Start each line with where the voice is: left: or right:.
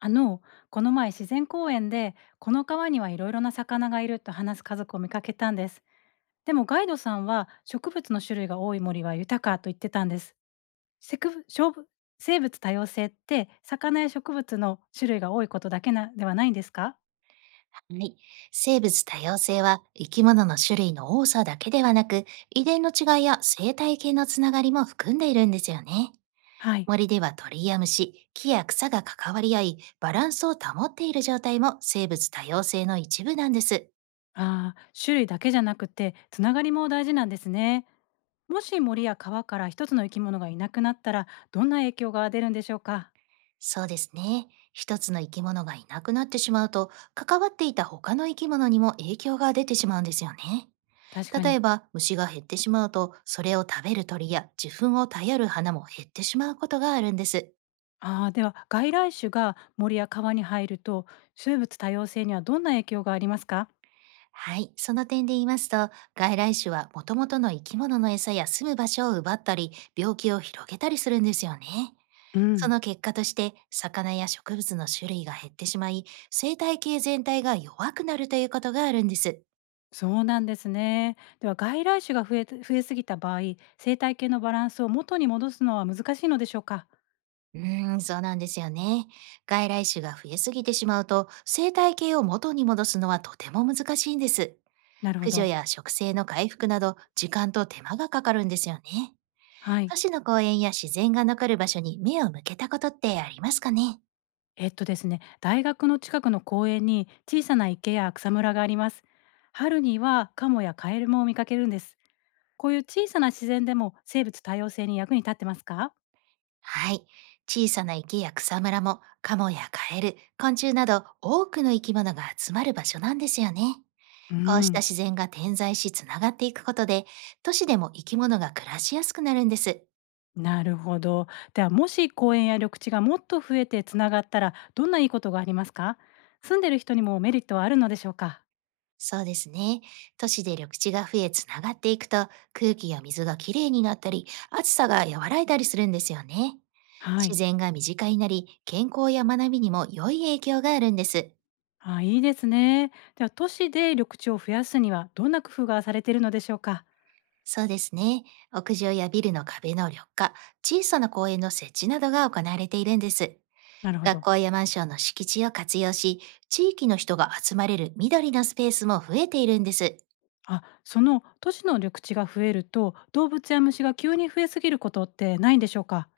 left: あのこの前自然公園でこの川にはいろいろな魚がいると話す家族を見かけたんです。でもガイドさんは植物の種類が多い森は豊かと言ってたんです。せく生物生物多様性って魚や植物の種類が多いことだけなではないんですか？
right: はい。生物多様性は生き物の種類の多さだけではなく、遺伝の違いや生態系のつながりも含んでいるんですよね。
left: はい。
right: 森では鳥や虫、木や草が関わり合い、バランスを保っている状態も生物多様性の一部なんです。
left: ああ、種類だけじゃなくてつながりも大事なんですね。もし森や川から一つの生き物がいなくなったらどんな影響が出るんでしょうか？
right: そうですね。一つの生き物がいなくなってしまうと、関わっていた他の生き物にも影響が出てしまうんですよね。
left: 確か
right: 例え
left: に。
right: ば、虫が減ってしまうと、それを食べる鳥や受粉を頼る花も減ってしまうことがあるんです。
left: ああ、では外来種が森や川に入ると生物多様性にはどんな影響がありますか？
right: はい、その点で言いますと、外来種はもともとの生き物の餌や住む場所を奪ったり、病気を広げたりするんですよね。
left: う
right: そ
left: ん、
right: の結果として、魚や植物の種類が減ってしまい、生態系全体が弱くなるということがあるんです。
left: そうなんですね。では外来種が増えすぎた場合、生態系のバランスを元に戻すのは難しいのでしょうか。
right: うーん、そうなんですよね。外来種が増えすぎてしまうと、生態系を元に戻すのはとても難しいんです。
left: なるほ
right: 駆除
left: ど。
right: や植生の回復など、時間と手間がかかるんですよね。
left: はい。
right: 都市の公園や自然が残る場所に目を向けたことってありますかね。
left: えっとですね、大学の近くの公園に小さな池や草むらがあります。春にはカモやカエルも見かけるんです。こういう小さな自然でも生物多様性に役に立ってますか？
right: はい。小さな池や草むらもカモやカエル、昆虫など多くの生き物が集まる場所なんですよね。
left: う
right: こうした
left: ん。
right: 自然が点在しつながっていくことで、都市でも生き物が暮らしやすくなるんです。
left: なるほど。では、もし公園や緑地がもっと増えてつながったら、どんないいことがありますか？住んでる人にもメリットはあるのでしょうか？
right: そうですね。都市で緑地が増え、つながっていくと、空気や水がきれいになったり、暑さが和らいだりするんですよね。
left: はい。
right: 自然が身近になり、健康や学びにも良い影響があるんです。
left: あ、いいですね。では、都市で緑地を増やすには、どんな工夫がされているのでしょうか？
right: そうですね。屋上やビルの壁の緑化、小さな公園の設置などが行われているんです。
left: なるほ
right: 学
left: ど。
right: 校やマンションの敷地を活用し、地域の人が集まれる緑のスペースも増えているんです。
left: あ、その都市の緑地が増えると、動物や虫が急に増えすぎることってないんでしょうか？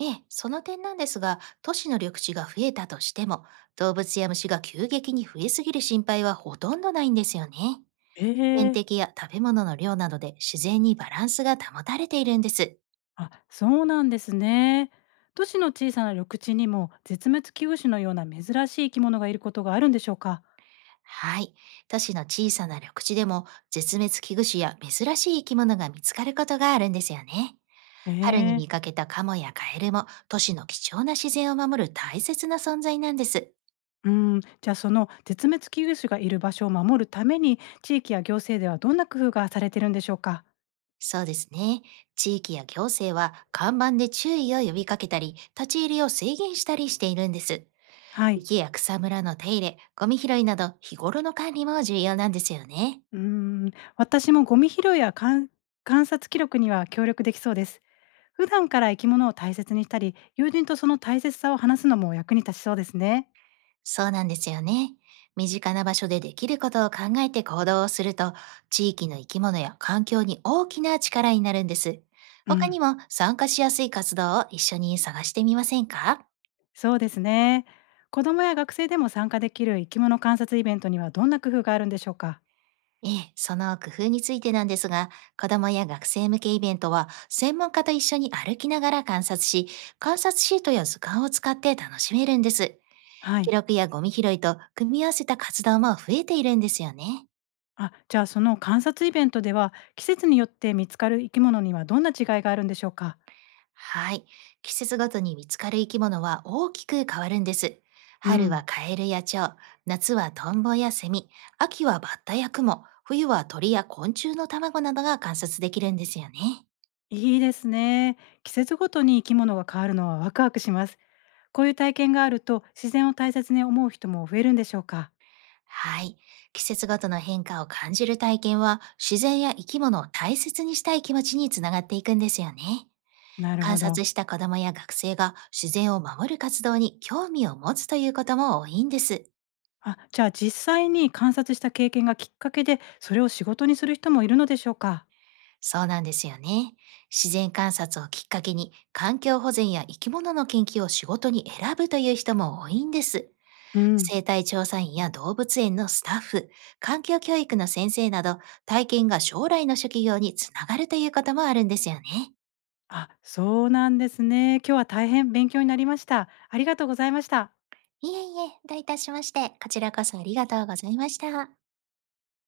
right: ええ、その点なんですが、都市の緑地が増えたとしても、動物や虫が急激に増えすぎる心配はほとんどないんですよね。天
left: ええ。
right: 敵や食べ物の量などで自然にバランスが保たれているんです。
left: あ、そうなんですね。都市の小さな緑地にも、絶滅危惧種のような珍しい生き物がいることがあるんでしょうか？
right: はい。都市の小さな緑地でも絶滅危惧種や珍しい生き物が見つかることがあるんですよね。
left: え
right: 春に
left: え。
right: 見かけたカモやカエルも都市の貴重な自然を守る大切な存在なんです。
left: うん、じゃあその絶滅危惧種がいる場所を守るために、地域や行政ではどんな工夫がされてるんでしょうか？
right: そうですね。地域や行政は看板で注意を呼びかけたり、立ち入りを制限したりしているんです。
left: はい。
right: 池や草むらの手入れ、ゴミ拾いなど日頃の管理も重要なんですよね。
left: うーん、私もゴミ拾いや観観察記録には協力できそうです。普段から生き物を大切にしたり、友人とその大切さを話すのも役に立ちそうですね。
right: そうなんですよね。身近な場所でできることを考えて行動をすると、地域の生き物や環境に大きな力になるんです。
left: う
right: 他
left: ん、
right: にも参加しやすい活動を一緒に探してみませんか？
left: そうですね。子どもや学生でも参加できる生き物観察イベントにはどんな工夫があるんでしょうか？
right: ええ、その工夫についてなんですが、子どもや学生向けイベントは、専門家と一緒に歩きながら観察し、観察シートや図鑑を使って楽しめるんです。
left: は
right: 記
left: い。
right: 録やゴミ拾いと組み合わせた活動も増えているんですよね。
left: あ、じゃあその観察イベントでは、季節によって見つかる生き物にはどんな違いがあるんでしょうか？
right: はい。季節ごとに見つかる生き物は大きく変わるんです。
left: う
right: 春は
left: ん、
right: カエルや蝶、夏はトンボやセミ、秋はバッタやクモ、冬は鳥や昆虫の卵などが観察できるんですよね。
left: いいですね。季節ごとに生き物が変わるのはワクワクします。こういう体験があると自然を大切に思う人も増えるんでしょうか？
right: はい。季節ごとの変化を感じる体験は、自然や生き物を大切にしたい気持ちにつながっていくんですよね。
left: なる
right: 観
left: ほど。
right: 察した子どもや学生が自然を守る活動に興味を持つということも多いんです。
left: あ、じゃあ実際に観察した経験がきっかけで、それを仕事にする人もいるのでしょうか？
right: そうなんですよね。自然観察をきっかけに、環境保全や生き物の研究を仕事に選ぶという人も多いんです。
left: うん、
right: 生態調査員や動物園のスタッフ、環境教育の先生など、体験が将来の職業につながるということもあるんですよね。
left: あ、そうなんですね。今日は大変勉強になりました。ありがとうございました。
right: いえいえ、どういたしまして、こちらこそありがとうございました。